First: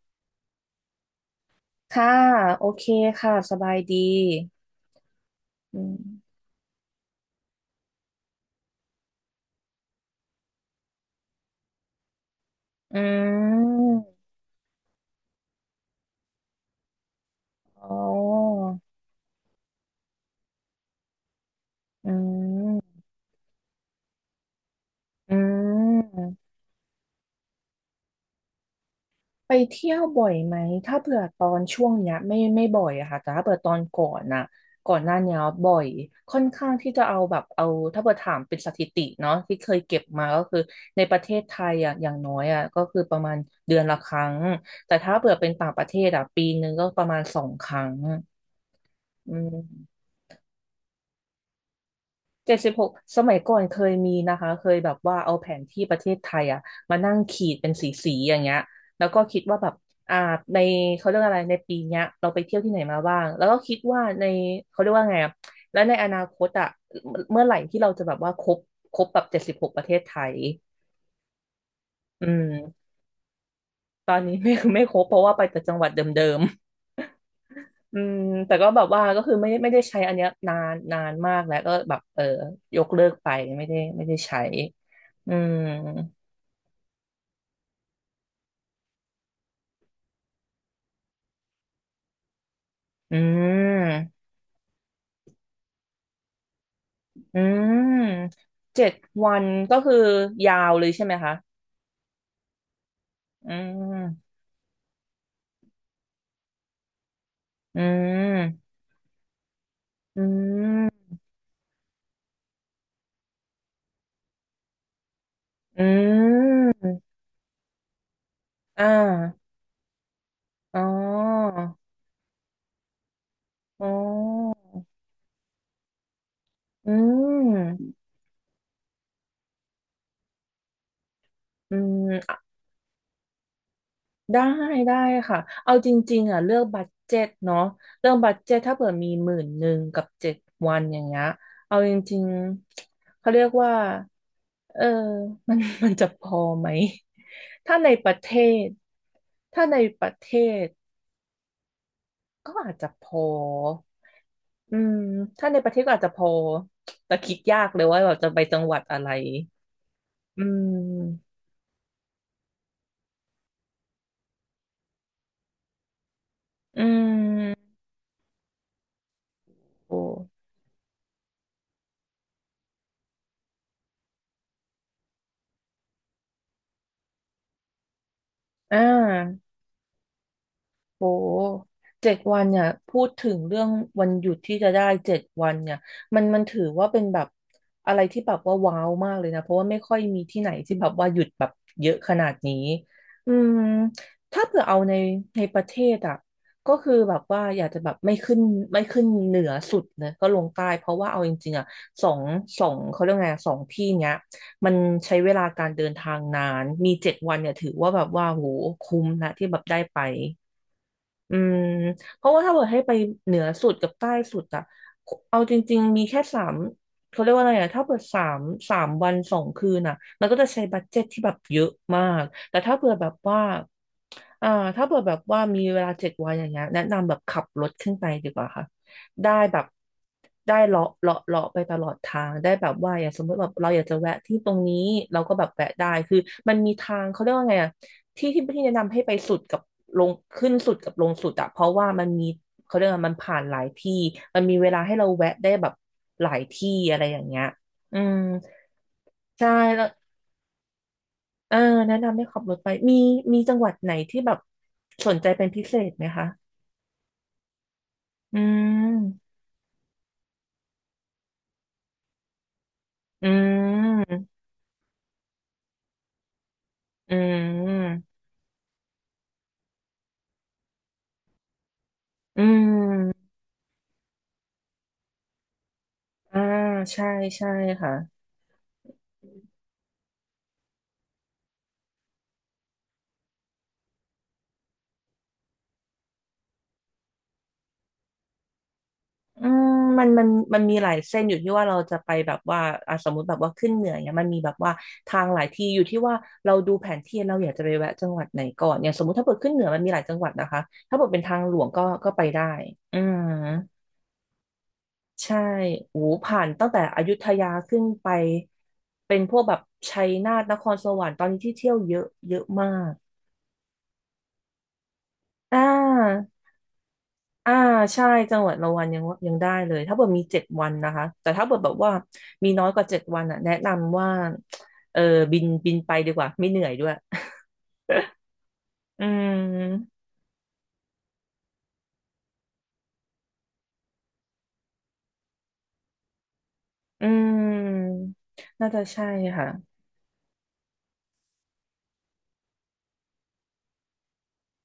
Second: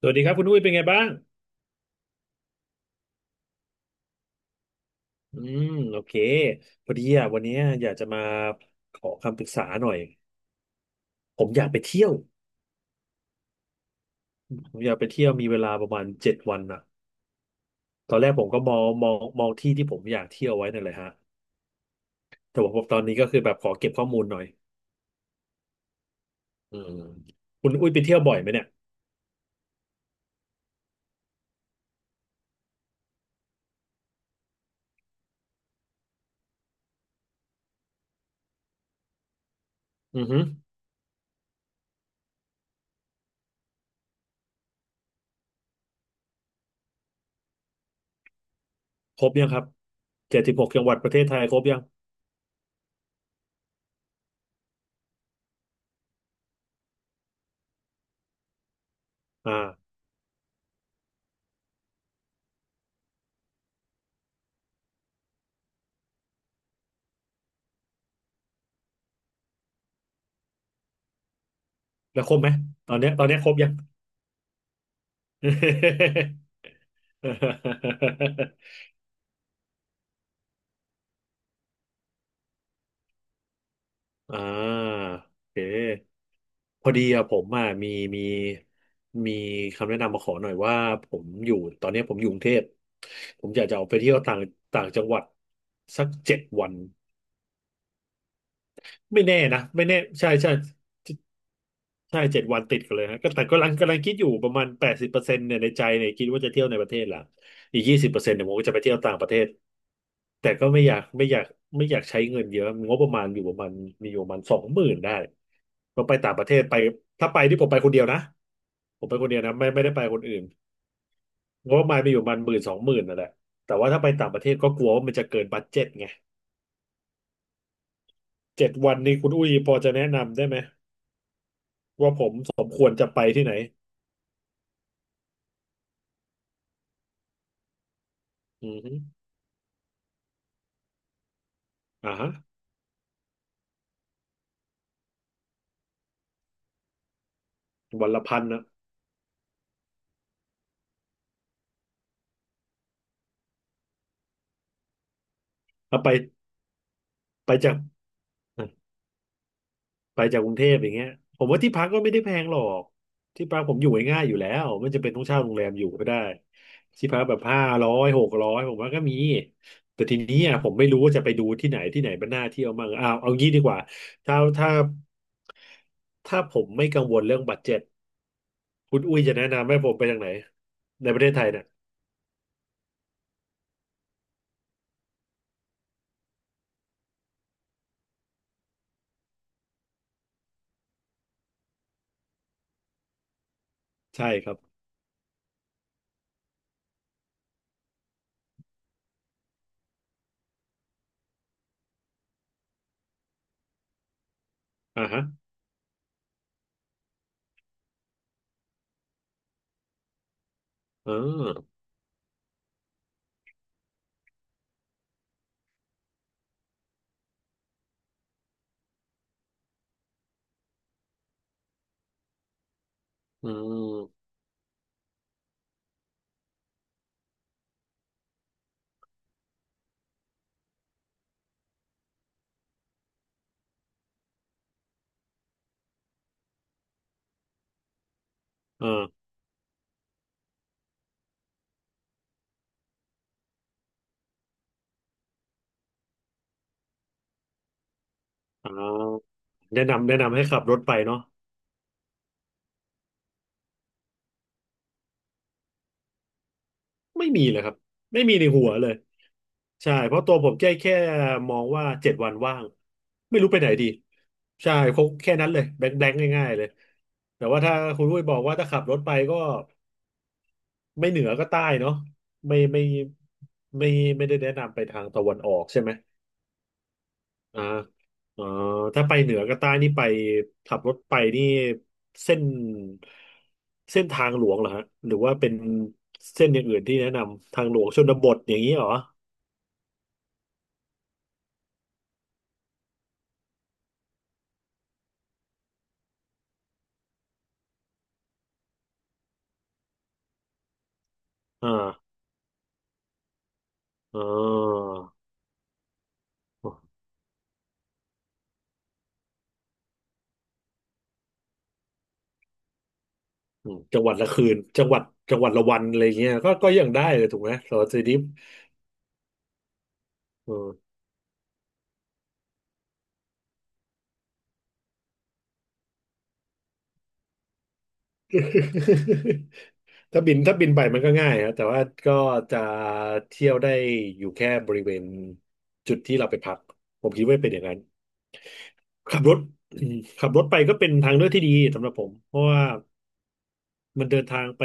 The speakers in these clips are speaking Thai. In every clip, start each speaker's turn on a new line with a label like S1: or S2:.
S1: สวัสดีครับคุณอุ้ยเป็นไงบ้าง
S2: ค่ะโอเคค่ะสบายดี
S1: อืม
S2: อื
S1: โอเค
S2: ม
S1: พอดีอ่ะวันนี้อยากจะมาขอคำปรึกษาหน่อยผมอยากไปเที่ยว
S2: อืม
S1: ผมอยากไปเที่ยวมีเวลาประมาณเจ็ดวันอ่ะ
S2: อ๋อ
S1: ตอนแรกผมก็มองมองที่ที่ผมอยากเที่ยวไว้นั่นแหละฮะ
S2: อื
S1: แต่ว่าตอ
S2: ม
S1: นนี้ก็คือแบบขอเก็บข้อมูลหน่อย
S2: อืม
S1: อืมคุณอุ้ยไปเที่ยวบ่อยไหมเนี่ย
S2: ไปเที่ยวบ่อยไหมถ้าเผื่อตอนช่วงเนี้ยไม่บ่อยอะค่ะแต่ถ้าเผื่อตอนก่อนน่ะก่อนหน้าเนี้ยบ่อยค่อนข้างที่จะเอาแบบเอาถ้าเผื่อถามเป็นสถิติเนาะที่เคยเก็บ
S1: อื
S2: มา
S1: อฮึ
S2: ก็คือในประเทศไทยอะอย่างน้อยอะก็คือประมาณเดือนละครั้งแต่ถ้าเผื่อเป็นต่างประเทศอะปีนึงก็ประมาณสองครั้ง
S1: ครบ
S2: อื
S1: ยัง
S2: ม
S1: ครับ76จังหวัดประเทศไทยครบยัง
S2: เจ็ดสิบหกสมัยก่อนเคยมีนะคะเคยแบบว่าเอาแผนที่ประเทศไทยอะมานั่งขีดเป็นสีสีอย่างเงี้ยแล้วก็คิด
S1: อ่า
S2: ว่าแบบอ่าในเขาเรียกอะไรในปีเนี้ยเราไปเที่ยวที่ไหนมาบ้างแล้วก็คิดว่าในเขาเรียกว่าไงอะแล้วในอนาคตอะเมื่อไหร่ที่เราจะแบบว่าครบครบแบบเจ็ดสิบหกประเทศไทย
S1: แล้ว
S2: อื
S1: ครบไหม
S2: ม
S1: ตอนเนี้ยครบยัง
S2: ตอนนี้ไม่ ไม่ครบเพราะว่าไปแต่จังหวัดเดิม อืมแต่ก็ แบบว่าก็คือไม่ได้ใช้อันเนี้ยนานนานมากแล้วก็แบบเออยกเลิกไปไม่ได้
S1: อ่า
S2: ใช้อื
S1: โอ
S2: ม
S1: เคพอดีอะผมอะมีมีคำแนะนำมาขอหน่อยว่าผมอยู่ตอนนี้ผมอยู่กรุงเทพ
S2: อื
S1: ผมอยากจะออกไปเที่
S2: ม
S1: ยวต่างต่างจังหวัดสักเจ็ดวัน
S2: อืมเจ็ด
S1: ไม่
S2: วั
S1: แน่
S2: น
S1: นะ
S2: ก็
S1: ไม่
S2: คื
S1: แน่
S2: อ
S1: ใช่ใช่
S2: ยาวเลยใช่ไหมคะ
S1: ใช่7 วันติดกันเลยฮะก็แต่
S2: อื
S1: ก็กำลังคิดอยู่
S2: ม
S1: ประมาณ80%เนี่ยในใจเนี่ยคิดว่าจะเที่ยวในประเทศละ
S2: อื
S1: อีก20%เนี่ยผมก็
S2: ม
S1: จะไปเที่ยวต่างประเทศ
S2: อื
S1: แต่ก็ไม่อยาก
S2: ม
S1: ไม่อยากไม่อยากใช้เงินเยอะงบประมาณอยู่ประมาณมีอยู่ประมาณสองหมื่นได้
S2: อื
S1: ก็ไปต่างประเทศไป
S2: ม
S1: ถ้าไปที่ผมไปคนเดียวนะ
S2: อ่
S1: ผมไปคนเดียว
S2: า
S1: นะไม่ได้ไปคนอื่น
S2: อ๋อ
S1: งบประมาณมีอยู่ประมาณหมื่นสองหมื่นนั่นแหละแต่
S2: อ๋
S1: ว่าถ้าไปต่างประเทศ
S2: อ
S1: ก็กลัวว่ามันจะเกินบัดเจ็ตไง
S2: อืม
S1: เจ็ดวันนี้คุณอุ้ยพอจะแนะนำได้ไหม
S2: อืม
S1: ว่าผมสมควรจะไปที่ไหน
S2: ได้ได้ค่ะเอาจริงๆอ่ะเลือกบัดเจ็ตเนาะเรื่องบัดเจ็ต
S1: อื
S2: ถ้า
S1: อ
S2: เผื่
S1: ฮึ
S2: อมีหมื่นหนึ่งกับเจ็ดวันอย่างเงี้ยเอาจ
S1: อ่า
S2: ริง
S1: ฮะ
S2: ๆเขาเรียกว่าเออ มันมันจะพอไหมถ้าในป
S1: วัน
S2: ระ
S1: ละ
S2: เท
S1: พันนะ
S2: ศถ้าในประเทศก็อาจจะพออืมถ้าในประเทศก็
S1: เอา
S2: อาจ
S1: ไป
S2: จะพอแต่คิด
S1: ไป
S2: ยาก
S1: จาก
S2: เลยว่าเราจะไปจังหวัดอะไร
S1: ไปจา
S2: อื
S1: กกรุงเทพอย่างเงี้ย
S2: ม
S1: ผมว่าที่พักก็ไม่ได้แพงหรอกที่พักผมอยู่ง่ายๆอยู่แล้วไม่จำเป็นต้องเช่าโรงแรมอยู่ก็ได้
S2: อื
S1: ที่พักแบบห้า
S2: ม
S1: ร้อยหกร้อยผมว่าก็มี
S2: โอ
S1: แต่ทีนี้
S2: ้
S1: อ่ะผมไม่รู้ว่าจะไปดูที่ไหนที่ไหนมันน่าเที่ยวมั่งอ้าวเอางี้ดีกว่าถ้าถ้าถ้าผมไม่กังวลเรื่องบัดเจ็ต
S2: อ่
S1: คุณอุ้ยจะ
S2: า
S1: แนะนำให้ผมไปทางไหน
S2: โอ้
S1: ในประเทศไทยเนี่ย
S2: เจ็ดวันเนี่ยพูดถึงเรื่องวันหยุดที่จะได้เจ็ดวันเนี่ยมันถือว่าเป็นแบบอะไรที่แบบว่าว้าวมากเลยนะเพราะว่าไม่ค่อยมีที่ไหนที่แบบว่าหยุดแบบเยอะขนาดนี้อืม
S1: ใช่
S2: ถ้า
S1: ครับ
S2: เผื่อเอาในในประเทศอ่ะก็คือแบบว่าอยากจะแบบไม่ขึ้นเหนือสุดนะก็ลงใต้เพราะว่าเอาจริงๆอ่ะสองสองเขาเรียกไงสองที่เนี้ยมัน
S1: อ่า
S2: ใช้
S1: ฮะ
S2: เวลาการเดินทางนานมีเจ็ดวันเนี่ยถือว่าแบบว่าโหคุ้มนะที่แบบได้ไป
S1: อ่
S2: อืม
S1: า
S2: เพราะว่าถ้าเกิดให้ไปเหนือสุดกับใต้สุดอะเอาจริงๆมีแค่สามเขาเรียกว่าอะไรอะถ้าเปิดสามสามวันสองคืนอะมันก็จะใช้บัดเจ็ตที่แบบเยอะมากแต่ถ้าเผื่อแบบว่า
S1: อืม
S2: อ่าถ้าเผื่อแบบว่ามีเวลาเจ็ดวันอย่างเงี้ยแนะนำแบบขับรถขึ้นไปดีกว่าค่ะได้แบบได้เลาะเลาะเลาะไปตลอดทางได้แบบว่าอย่างสมมติแบบเราอยากจะแวะที่ตรงนี้เราก็แบบแวะได้คือมันมีทางเขาเรียกว่าไงอะ ที่ที่แนะ
S1: อ่
S2: นำให้ไป
S1: า
S2: สุดกับลงขึ้นสุดกับลงสุดอะเพราะว่ามันมีเขาเรียกว่ามันผ่านหลายที่มันมีเวลาให้เราแวะได้แบบหลายที่อะไรอย่างเงี้ยอืม
S1: อ๋อ
S2: ใช่แล้
S1: แนะ
S2: ว
S1: นำแนะนำให้ขับรถไปเนาะ
S2: เออแนะนำให้ขับรถไปมีมีจังหวัดไหนที่แบบสนใจเป็นพิเศษไหมคะ
S1: ไม่มีเลยครับไม่มี
S2: อื
S1: ในหัวเลย
S2: ม
S1: ใช่เพราะตัวผมแค่มองว่าเจ็ดวันว่าง
S2: อื
S1: ไม่รู้ไปไหนดี
S2: ม
S1: ใช่คงแค่นั้นเลยแบงค์แบงค์ง่ายๆเลย
S2: อื
S1: แต่ว่าถ้า
S2: ม
S1: คุณลุยบอกว่าถ้าขับรถไปก็ไม่เหนือก็ใต้เนาะ
S2: อื
S1: ไม่ไม่
S2: ม
S1: ไม่ไม่ได้แนะนำไปทางตะวันออกใช่ไหม
S2: อ่าใช่ใช่
S1: อ่า
S2: ค่ะ
S1: เอ๋อถ้าไปเหนือกับใต้นี่ไปขับรถไปนี่เส้นเส้นทางหลวงเหรอฮะหรือว่าเป็นเส้นอย่างอื่นที่แนะนำทางหลวงชนบทอย่างนี้เหรอ
S2: อืมมันมันมันมีหลายเส้นอยู่ที่ว่าเราจะไปแบบว่าอ่ะสมมติแบบว่าขึ้นเหนือเนี่ยมันมีแบบว่าทางหลายที่อยู่ที่ว่าเราดูแผนที่เราอยากจะไปแวะจังหวัดไหนก่อนเนี่ยสมมติถ้าเปิดขึ้นเหนือมันมีหลายจังหวัดนะคะถ้าเปิดเป็นทางหลว
S1: อ่
S2: งก็ก็
S1: า
S2: ไปได้อืม
S1: เอ๋อ
S2: ใช่โอ้ผ่านตั้งแต่อยุธยาขึ้นไปเป็นพวกแบบชัยนาทนครสวรรค์ตอนนี้ที่เที่ยวเยอะเยอะมาก
S1: อืมจังหวัดละคืนจังหวัด
S2: อ่
S1: ละวันอะไร
S2: า
S1: เงี้ยก็ยังได้เลยถูกไหม
S2: อ่า
S1: สำหรับซี
S2: ใช่
S1: ดิฟ
S2: จังหวัดละวันยังยังได้เลยถ้าเกิดมีเจ็ด
S1: เอ
S2: วันนะ
S1: อ
S2: คะแต่ถ้าเกิดแบบว่ามีน้อยกว่าเจ็ดวันอ่ะแนะนำว่าเออบินไปดีกว่าไม่เหนื่อยด้วย อื ม
S1: ถ้าบินไปมันก็ง่ายครับแต่ว่าก็จะเที่ยวได้อยู่แค่บริเวณจุดที่เราไปพัก
S2: อื
S1: ผมคิดว่าเป็นอย่างนั้น
S2: มน่าจะใช่
S1: ขับรถ
S2: ค่ะ
S1: อืมขับรถไปก็เป็นทางเลือกที่ดีสำหรับผมเพราะว่ามันเดินทางไป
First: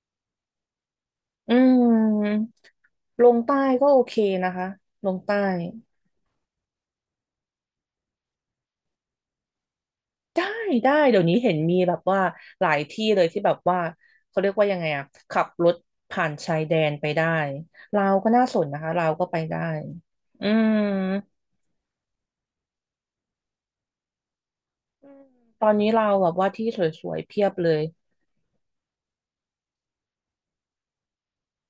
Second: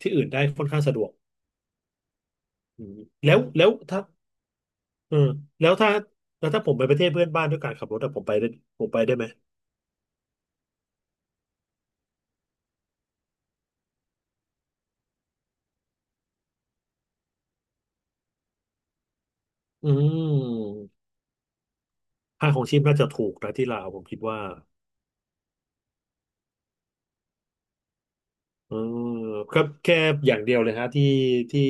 S1: ที่อื่นได้ค่อนข้างสะดวก
S2: อืม
S1: อืม
S2: ล
S1: แล้
S2: ง
S1: ว
S2: ใต้
S1: แล้ว
S2: ก็โอ
S1: ถ้า
S2: เคนะคะล
S1: เออ
S2: งใต้
S1: แล้วถ้าแล้วถ้าผมไปประเทศเพื่อนบ้านด้วยการขับรถอะผมไปได้ไหม
S2: ได้ได้เดี๋ยวนี้เห็นมีแบบว่าหลายที่เลยที่แบบว่าเขาเรียกว่ายังไงอ่ะขับรถผ่านชายแดนไปได้ลาวก็น่าสนนะคะลาวก็ไปได้
S1: อื
S2: อืม
S1: มค่าของชีพน่าจะถูกนะที่ลาวผมคิดว่า
S2: อืมตอนนี้เราแบบว่าที่สวยๆเพียบเลย
S1: เออครับแค่อย่างเดียวเลยฮะที่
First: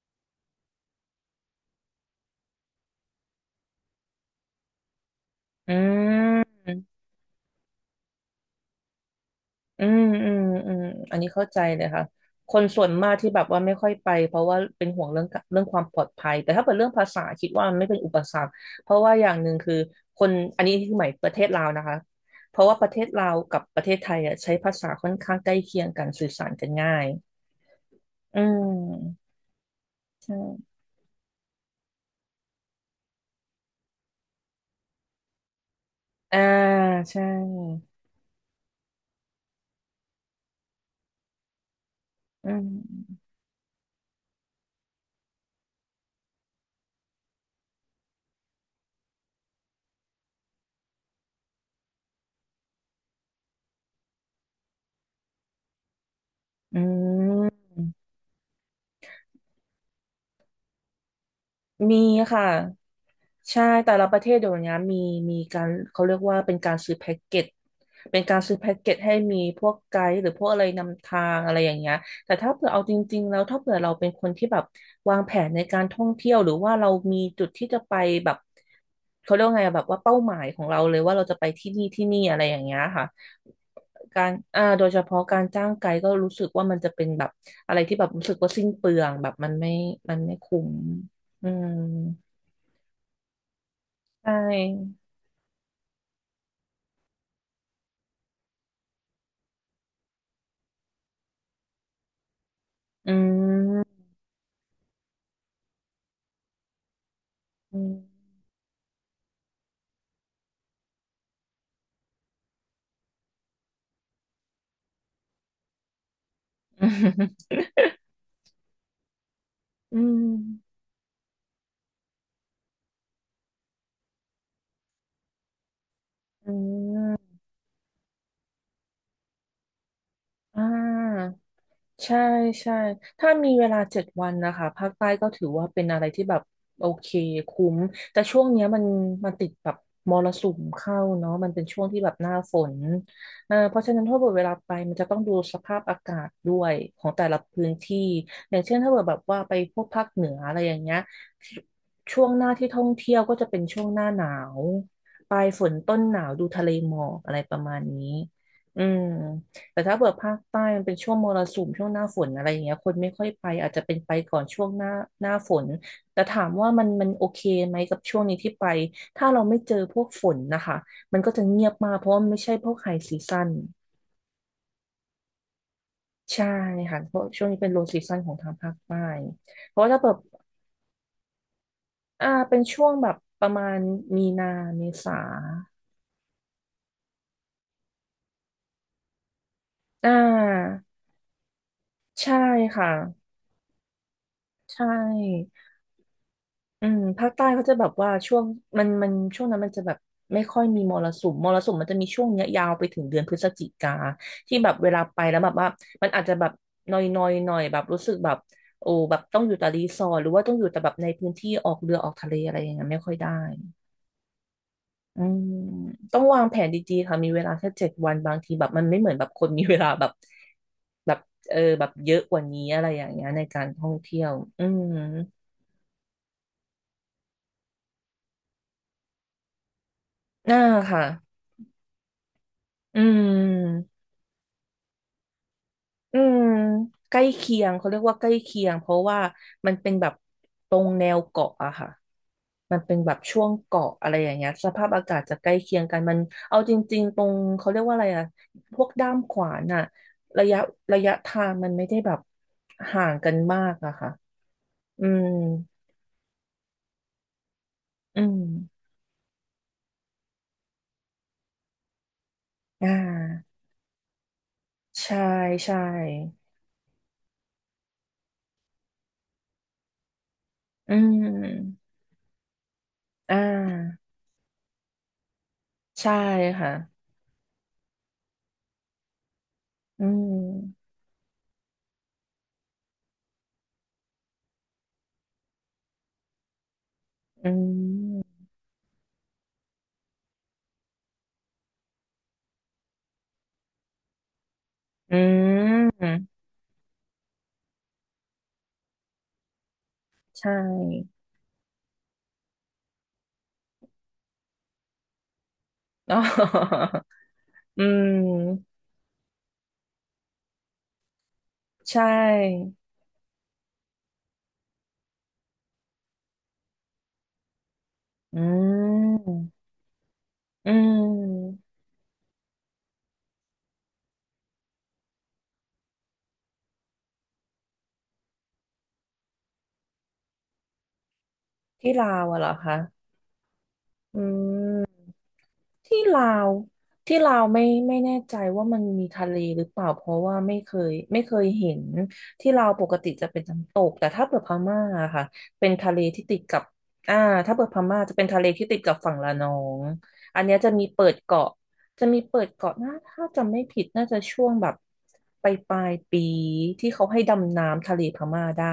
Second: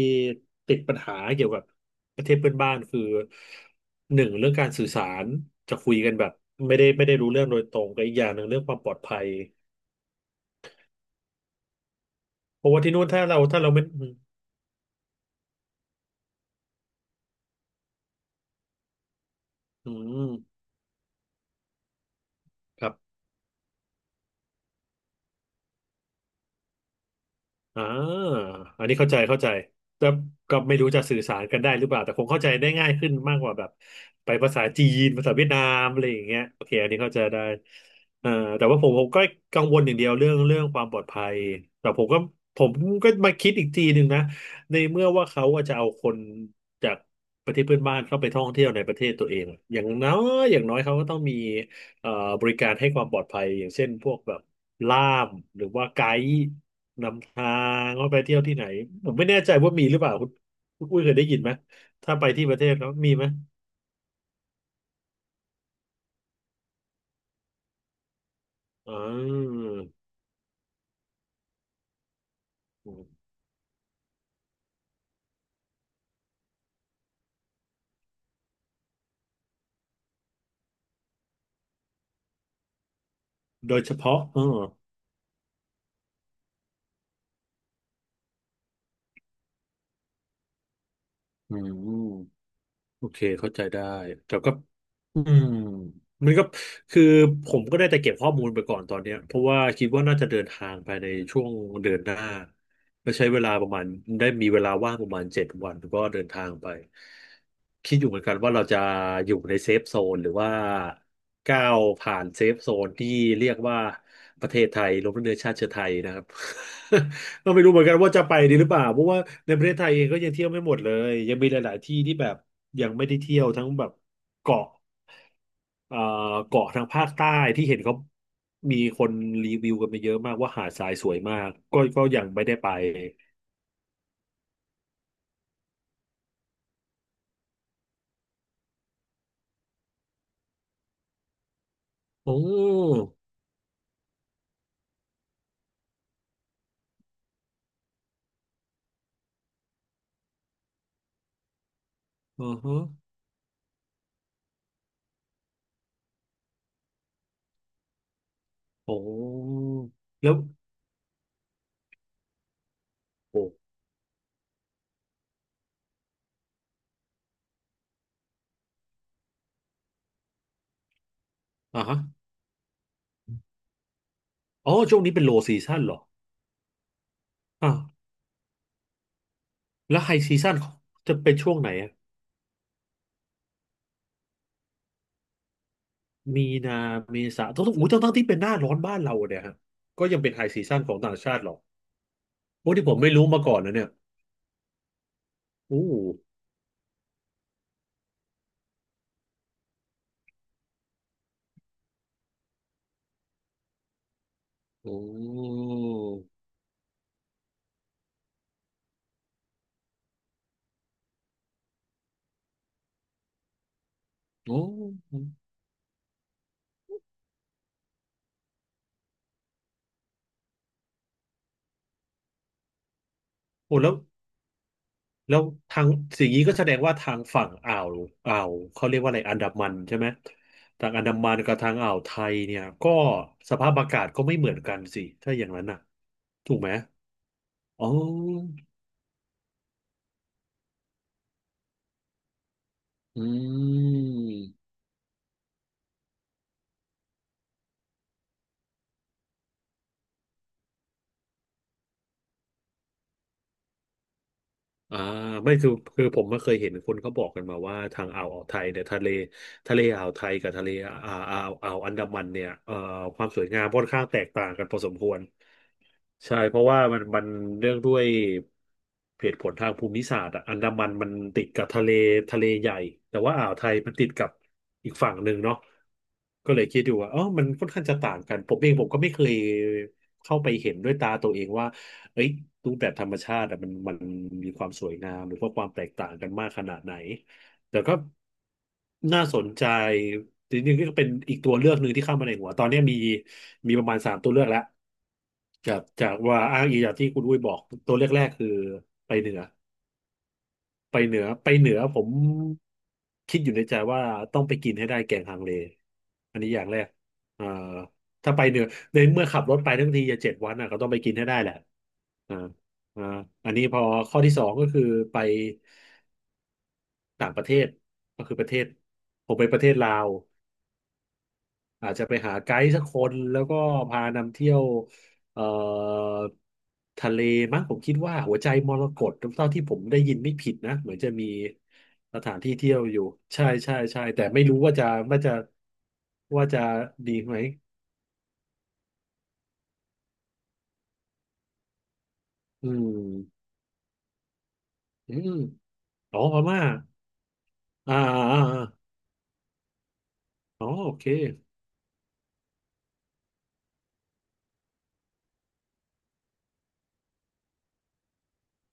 S1: ติดปัญหาเกี่ยวกับประเทศเพื่อนบ้านคือหนึ่งเรื่องการสื่อสาร
S2: อื
S1: จะคุยกันแบบ
S2: ม
S1: ไม่ได้รู้เรื่องโดยตรงกับอีกอย่างหนึ่งเรื่องความปลอดภัย
S2: อืมอืมอืมอันนี้เข้าใจเลยค่ะค
S1: เพ
S2: น
S1: ราะว่า
S2: ส่วน
S1: ที่นู่น
S2: มาก
S1: ถ้า
S2: ที่แบ
S1: เรา
S2: บว่า
S1: ถ้าเรา
S2: ไม่
S1: ไม่
S2: ค่อย
S1: อื
S2: ไป
S1: ม
S2: เพราะว่าเป็นห่วงเรื่องความปลอดภัยแต่ถ้าเป็นเรื่องภาษาคิดว่ามันไม่เป็นอุปสรรคเพราะว่าอย่างหนึ่งคือ
S1: อื
S2: คน
S1: ม
S2: อันนี้ที่หมายประเทศลาวนะคะเพราะว่าป
S1: ค
S2: ระ
S1: รับ
S2: เทศลาวกับประเทศไทยอ่ะใช้ภาษาค่อนข้างใกล้เคียงกันสื่อสารกันง่าย
S1: อ่า
S2: อื
S1: อันนี้เข้าใจ
S2: ม
S1: เข้าใจแต่
S2: ใ
S1: ก็
S2: ช่
S1: ไม่รู้จะสื่อสารกันได้หรือเปล่าแต่คงเข้าใจได้ง่ายขึ้นมากกว่าแบบไปภาษาจีนภาษาเวียดนามอะไรอย่าง
S2: อ่า
S1: เงี้ยโอเคอันนี้เข้าใจ
S2: ใช่
S1: ได้เอ่อแต่ว่าผมก็กังวลอย่างเดียวเรื่องความปลอดภัยแต่ผมก็
S2: อื
S1: ผมก็
S2: ม
S1: มาคิดอีกทีหนึ่งนะในเมื่อว่าเขาว่าจะเอาคนจากประเทศเพื่อนบ้านเข้าไปท่องเที่ยวในประเทศตัวเองอย่างน้ออย่างน้อยเขาก็ต้องมีเอ่อบริการให้ความปลอดภัยอย่างเช่นพวกแบบล่ามหรือว่าไกด์
S2: อื
S1: นำทาง
S2: ม
S1: ว่าไปเที่ยวที่ไหนผมไม่แน่ใจว่ามีหรือเปล่าคุณอุ้ยเคยได้ยินไหม
S2: มี
S1: ถ้าไป
S2: ค่ะ
S1: ที่ประเทศแล้วมีไหม
S2: ใช่แต่ละประเทศเดี๋ยวนี้มีมีการเขาเรียกว่าเป็นการซื้อแพ็กเกจเป็นการซื้อแพ็กเก
S1: อ๋
S2: จให้มีพ
S1: อ
S2: วกไกด์หรือพวกอะไรนำทางอะไรอย่างเงี้ยแต่ถ้าเผื่อเอาจริงๆแล้วถ้าเผื่อเราเป็นคนที่แบบวางแผนในการท่องเที่ยวหรือว่าเรามีจุดที่จะไปแบบเขาเรียกว่าไงอะแบบว่าเป้าหมายของเราเลยว่าเราจะไปที่นี่ที่นี่อะไรอย่างเงี้ยค่ะ
S1: โดยเฉพาะ
S2: การ
S1: อ๋อ
S2: โดยเฉพาะการจ้างไกด์ก็รู้สึกว่ามันจะเป็นแบบอะไรที่แบบรู้สึกว่าสิ้นเปลืองแบบมันไม่มันไม่คุ้ม อื
S1: อื
S2: ม
S1: มโอเคเข้าใจได้
S2: ใช
S1: แต่ก็
S2: ่
S1: อืมมันก็คือผมก็ได้แต่เก็บข้อมูลไปก่อนตอนเนี้ยเพราะว่าคิดว่าน่าจะเดินทางไปในช่วงเดือนหน้า
S2: อื
S1: ก็ใช้เวลาประมาณ
S2: ม
S1: ได้มีเวลาว่างประมาณเจ็ดวันก็เดินทางไป
S2: อื
S1: คิดอยู่เหมือน
S2: ม
S1: กันว่าเราจะอยู่ในเซฟโซนหรือว่าก้าวผ่านเซฟโซนที่เรียกว่าประเทศไทยรวมทั้งเนื้อชาติเชื้อไทยนะครับ ก็ไม่รู้เหมือนกันว่าจะไปดีหรือเปล่าเพราะว่าในประเทศไทย
S2: อื
S1: เองก็
S2: ม
S1: ยังเที่ยวไม่หมดเลยยังมีหลายๆที่ที่แบบยังไม่ได้เที่ยวทั้งแบบเกาะ เอ่อ
S2: อื
S1: เกาะทางภาคใต้
S2: ม
S1: ที่เห็นเขา มีคนรีวิวกันมาเยอะมากว่า
S2: อ่า
S1: หาดทรายสวยมากก็
S2: ใช่
S1: ยังไม่ได้ไป
S2: ใช่ถ้ามีเวลาเจ็ดวันนะคะภาคใต้ก็ถือว่าเป็นอะไรที่แบบโอเคคุ้มแต่ช่วงเนี้ยมันติดแบบมรสุมเข้าเนาะมันเป็นช่วงที่แบบหน้า
S1: โอ้
S2: ฝนเพราะฉะนั้นถ้าเกิดเวลาไปมันจะต้องดูสภาพอากาศด้วยของแต่ละพื้นที่อย่างเช่นถ้าเกิดแบบว่าไปพวกภาคเหนืออะไรอย่างเงี้ยช่วงห
S1: อื
S2: น้า
S1: อ
S2: ที่ท่อ
S1: ฮะ
S2: งเที่ยวก็จะเป็นช่วงหน้าหนาวปลายฝนต้นหนาวดูทะเลหมอกอะไรประมาณนี้อื
S1: โอ้
S2: ม แต่ถ้าเบิด
S1: แล้
S2: ภา
S1: ว
S2: คใต้มันเป็นช่วงมรสุมช่วงหน้าฝนอะไรอย่างเงี้ยคนไม่ค่อย
S1: โอ้
S2: ไปอาจจะเป็นไปก่อนช่วงหน้าหน้าฝนแต่ถามว่ามันโอเคไหมกับช่วงนี้ที่ไปถ้าเราไม่เจอพวกฝนนะคะมันก็จะเงียบ
S1: อ่า
S2: มาก
S1: ฮะ
S2: เพราะว่ามันไม่ใช่พวกไฮซีซั่น
S1: อ๋อช่วงนี้เป็นโลซีซั่นเหรอ
S2: ใช่ค่ะเพราะช่วงนี้เป็
S1: อ่า
S2: นโล
S1: ว
S2: ซีซั่นของทางภาคใต้เพราะว่า
S1: แล้
S2: ถ้า
S1: ว
S2: แบ
S1: ไฮ
S2: บ
S1: ซีซั่นจะเป็นช่วงไหนอะ
S2: อ่าเป็นช่วงแบบประมาณมีนาเมษา
S1: มีนาเมษาต้องอู้ทั้งที่เป็นหน้าร้อนบ้านเราเนี่ยฮะก็
S2: อ่
S1: ยังเป็นไฮซีซั่
S2: า
S1: นของต่างชาติเหรอ
S2: ใช่
S1: โอ้ที่
S2: ค่ะ
S1: ผมไม่รู้มาก่อนนะเนี่ย
S2: ใช่
S1: โอ้
S2: อืมภาคใต้เขาจะแบบว่าช่วงมันมันช่วงนั้นมันจะแบบไม่ค่อยมีมรสุมมรสุมมันจะมีช่วงเนี้ยยาวไปถึงเดือนพฤศจิกาที่แบบเวลา
S1: โอ้
S2: ไปแล้วแบบว่ามันอาจจะแบบนอยนอยหน่อยแบบรู้สึกแบบโอ้แบบต้องอยู่แต่รีสอร์ทหรือว่าต้องอยู่แต่แบบในพื้นที่ออกเรือออกทะเลอะไรอย่างเงี้ยไม่ค่อยได้
S1: โอ้โห
S2: อื
S1: โอ้
S2: มต้องวางแผนดีๆค่ะมีเวลาแค่เจ็ดวันบางทีแบบมันไม่เหมือนแบบคนมีเวลาแบบแบบเออแบบเยอะกว่านี้อะไรอย่างเงี้ยในการ
S1: โห
S2: ท่อ
S1: แล้
S2: ง
S1: ว
S2: เที่ยวอืม
S1: แล้วทางสิ่งนี้ก็แสดงว่าทางฝั่งอ่าวเขาเรียกว่าอะไรอันดามันใช่ไหม
S2: น่า
S1: ทางอั
S2: ค่ะ
S1: นดามันกับทางอ่าวไทยเนี่ยก็
S2: อื
S1: สภาพอากา
S2: ม
S1: ศก็ไม่เหมือนกันสิถ้าอย่างนั้นน่ะ
S2: อืม
S1: ถูกไหม
S2: ใกล้เคียงเขา
S1: อ๋อ
S2: เรียกว่าใกล้เคียงเพราะว่ามันเป็นแบบตรงแนวเกาะอะค่ะมันเป็นแบบ
S1: อื
S2: ช่วงเกาะอะไรอย่างเงี้ย
S1: ม
S2: สภาพอากาศจะใกล้เคียงกันมันเอาจริงๆตรงเขาเรียกว่าอะไรอะพวกด้ามขวานอะระยะระยะทางมันไม่ได้แบบห่างกันมากอะค่ะ
S1: อ่า
S2: อืม
S1: ไม่คือผมไม่เคยเห็นคนเขาบอกกันมาว่าทาง
S2: อื
S1: อ่าว
S2: ม
S1: ไทยเนี่ยทะเลอ่าวไทยกับทะเลอ่าวอันดามันเนี่ย
S2: อ่
S1: ความสวย
S2: า
S1: งามค่อนข้างแตกต่างกันพอสมคว
S2: ใช่
S1: ร
S2: ใช่
S1: ใช่เพราะว่ามันเรื่องด้วยเหตุผลทางภูมิศาสตร์อะอันดามัน
S2: อื
S1: มันติดกับทะ
S2: ม
S1: เลใหญ่แต่ว่า
S2: อ่
S1: อ่าวไทยมัน
S2: า
S1: ติดกับอีกฝั่งหนึ่งเนาะ
S2: ใช่
S1: ก็เลย
S2: ค่ะ
S1: คิดอยู่ว่าอ๋อมันค่อนข้างจะต่างกันผมเองก็ไม่เคย
S2: อื
S1: เข้าไปเห็น
S2: ม
S1: ด้วยตาตัวเองว่าเอ้ยรูปแบบธรรมชาติอะมันมีความสวยงามหรือว่าความแตกต่างกันมากขนาดไหน
S2: อื
S1: แต่ก็
S2: ม
S1: น่าสนใจจริงๆก็เป็นอีกตัวเลือกหนึ่งที่เข้ามาในหัวตอนนี้มีประมาณ3 ตัวเลือกแล้ว
S2: อื
S1: จาก
S2: ม
S1: ว่าอ้างอิงจากที่คุณอุ้ยบอกตัวเลือกแรกคือไปเหนือ
S2: ใช่
S1: ไปเหนือผมคิดอยู่ในใจว่าต้องไปกินให้ได้แกงฮังเล
S2: อ๋อ
S1: อันนี้อย่างแรกอ่า
S2: อื
S1: ถ้าไปเหนือ
S2: ม
S1: ในเมื่อขับรถไปทั้งทีจะเจ็ดวันอ่ะก็ต้องไปกินให้ได้แหละ
S2: ใช
S1: อ่า
S2: ่
S1: อ่าอันนี้พอข้อที่สองก็คือไป ต่างประเทศก็คื
S2: อื
S1: อประเทศผม
S2: ม
S1: ไปประเทศลาว
S2: อืม
S1: อาจจะไปหาไกด์สักคนแล้วก็พานำเที่ยวเอ่อทะเลมั้งผมคิดว่าหัวใจมรกตเท่าที่ผมได้ยินไม่ผิดนะเหมือนจะมี
S2: ที่ลา
S1: ส
S2: ว
S1: ถา
S2: อะ
S1: น
S2: เหรอ
S1: ที่เที่
S2: คะ
S1: ยวอยู่ใช่ใช่ใช่
S2: อื
S1: แต่ไม่รู้
S2: ม
S1: ว่าจะ
S2: ที่ลา
S1: ว่า
S2: ว
S1: จะ
S2: ที่
S1: ดี
S2: ลา
S1: ไหม
S2: วไม่ไม่แน่ใจว่ามันมีทะเลหรือเปล่าเพราะว่าไม่เคยเห็นที่ลา
S1: อื
S2: วปกติจะเป็น
S1: ม
S2: น้ำตกแต่ถ้าเปิดพม่าอะ
S1: อื
S2: ค่ะ
S1: ม
S2: เป็นทะเล
S1: อ๋อ
S2: ที่
S1: พ
S2: ติดกั
S1: ม่า
S2: บอ่าถ้าเปิดพ
S1: อ่า
S2: ม่าจะ
S1: อ่า
S2: เป็น
S1: อ
S2: ทะเลที่ติด
S1: า
S2: กับฝั่งระนองอันเนี้ย
S1: อ๋อ
S2: จะมี
S1: โอ
S2: เปิ
S1: เค
S2: ดเกาะจะมีเปิดเกาะนะถ้าจำไม่ผิดน่าจะช่วงแบบปลายปีที่เขาให้ดำน้ำทะเลพม่าได้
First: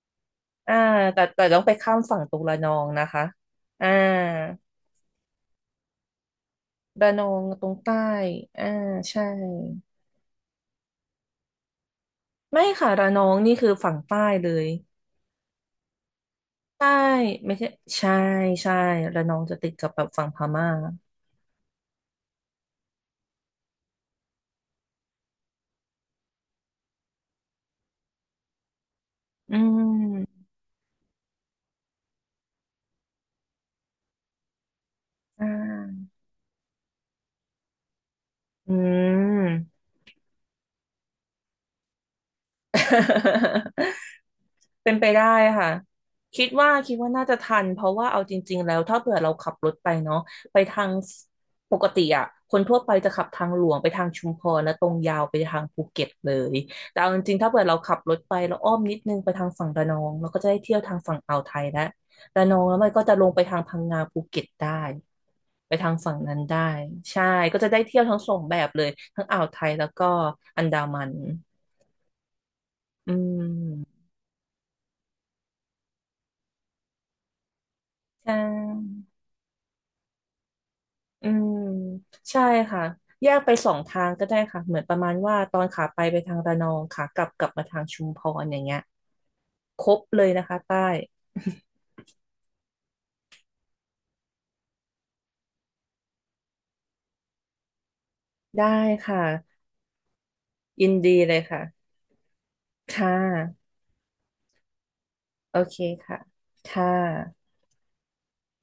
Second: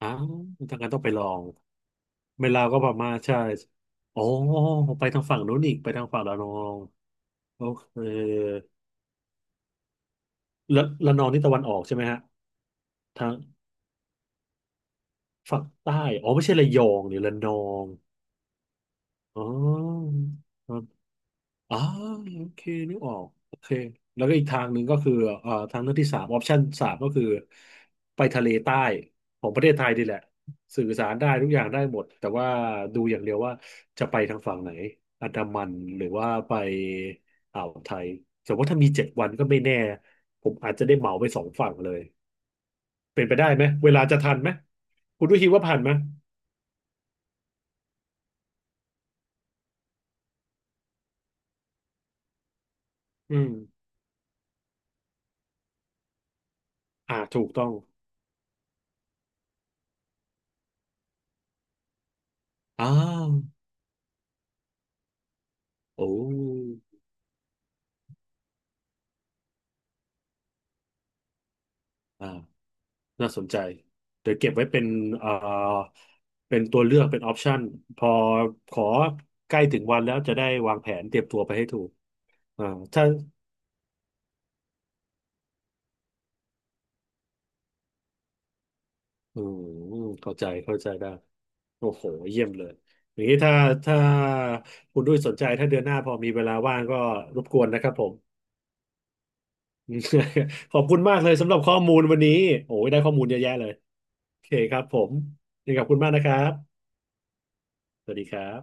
S1: อ้าว
S2: อ่า
S1: ทางการต้องไป
S2: แต่
S1: ลอ
S2: แต่
S1: ง
S2: ต้องไปข้ามฝั่งตรง
S1: เว
S2: ระ
S1: ลา
S2: น
S1: ว
S2: อ
S1: ก็
S2: ง
S1: พ
S2: นะ
S1: ม่า
S2: คะ
S1: ใช่
S2: อ่า
S1: อ๋อ ไปทางฝั่งนู้นอีก ไปทางฝั่งระนอง
S2: ระนอง
S1: โอ
S2: ตรง
S1: เค
S2: ใต้ อ่า ใช่
S1: ระนองนี่ตะวันออกใช่ไหมฮะ
S2: ไม่ค่ะระน
S1: ทา
S2: อ
S1: ง
S2: งนี่คือฝั่งใต้เลย
S1: ฝั่งใต้ อ๋อ ไม่ใช่ระยอ
S2: ใต้
S1: งนี่ระน
S2: ไม่
S1: อ
S2: ใช่
S1: ง
S2: ใช่ใช่ระนอ
S1: อ๋
S2: งจะติดกับแบบ
S1: อ
S2: ฝั่งพม่า
S1: อ่าโอเคนึกออกโอเคแล้วก็อีกทางหนึ่งก็คือทางเลือกที่สามออปชันสามก็คือไปทะเลใต้ของ
S2: อื
S1: ประเทศไทยนี่แหละ
S2: ม
S1: สื่อสารได้ทุกอย่างได้หมดแต่ว่าดูอย่างเดียวว่าจะไปทางฝั่งไหนอันดา
S2: อ่
S1: มันหรือ
S2: า
S1: ว่าไปอ่าวไทยแต่ว่า
S2: อื
S1: ถ้ามีเจ็ดวันก็ไม่แน่
S2: ม
S1: ผมอาจจะได้เหมาไป2 ฝั่งเลยเป็นไปได้ไหมเวลา จะทันไหม
S2: เป็นไป
S1: คุณ
S2: ได้
S1: ด้วยคิดว่า
S2: ค่ะ
S1: ผ่านไหม
S2: คิดว่าคิดว่าน่าจะทันเพราะว่าเอาจริงๆแล้วถ้าเผื่อเราขับรถไปเนาะไปทางปกติอะคนทั่วไปจะขับ
S1: อื
S2: ทา
S1: ม
S2: งหลวงไปทางชุมพรแล้วตรงยาวไปทางภูเก็ตเลยแต่เอาจ
S1: อ่า
S2: ริงๆ
S1: ถู
S2: ถ้า
S1: ก
S2: เผื่อ
S1: ต้อง
S2: เราขับรถไปแล้วอ้อมนิดนึงไปทางฝั่งระนองเราก็จะได้เที่ยวทางฝั่งอ่าวไทยแล้วระนองแล้ว
S1: อ้า
S2: มันก็จะล
S1: ว
S2: งไปทางพังงาภูเก็ตได้ไปทาง
S1: โอ้
S2: ฝั่งนั้นได้ใช่ก็จะได้เที่ยวทั้งสองแบบเลยทั้งอ่าวไทยแล้วก็อันดามัน
S1: อ่า
S2: อื
S1: น่าสนใจ
S2: ม
S1: เดี๋ยวเก็บไว้เป็นเอ่อเป็นตัวเลือกเป็นออปชันพอ
S2: ใช
S1: ขอ
S2: ่
S1: ใกล้ถึงวันแล้วจะได้วางแผนเตรีย
S2: อื
S1: มตัวไป
S2: ม
S1: ให้ถูก
S2: ใช่
S1: อ่า
S2: ค่ะ
S1: ถ้า
S2: แยกไปสองทางก็ได้ค่ะเหมือนประมาณว่าตอนขาไปไปทางระนองขากลับกลับมาทางชุมพรอย่างเงี้ย
S1: อื
S2: คร
S1: ม
S2: บเลย
S1: เข้า
S2: นะ
S1: ใจ
S2: คะ
S1: เข้า
S2: ใต้
S1: ใจได้ โอ้โห เยี่ยมเลย อย่างนี้ถ้าถ้าคุณด้วยสนใจถ้าเดือนหน้าพอมีเวลาว่างก็รบกวนนะครับผม
S2: ได้ค่ะ
S1: ขอบ
S2: ยิน
S1: คุณมา
S2: ดี
S1: กเล
S2: เล
S1: ย
S2: ย
S1: สำหรับ
S2: ค่ะ
S1: ข้อมูลวันนี้โอ้ยได้
S2: ค่
S1: ข้อมูลเยอะแยะเล
S2: ะ
S1: ย โอเคครับผม
S2: โอ
S1: ยัง
S2: เค
S1: ไงขอบคุณมาก
S2: ค่ะ
S1: นะครับ
S2: ค่ะ
S1: สวัสดีครับ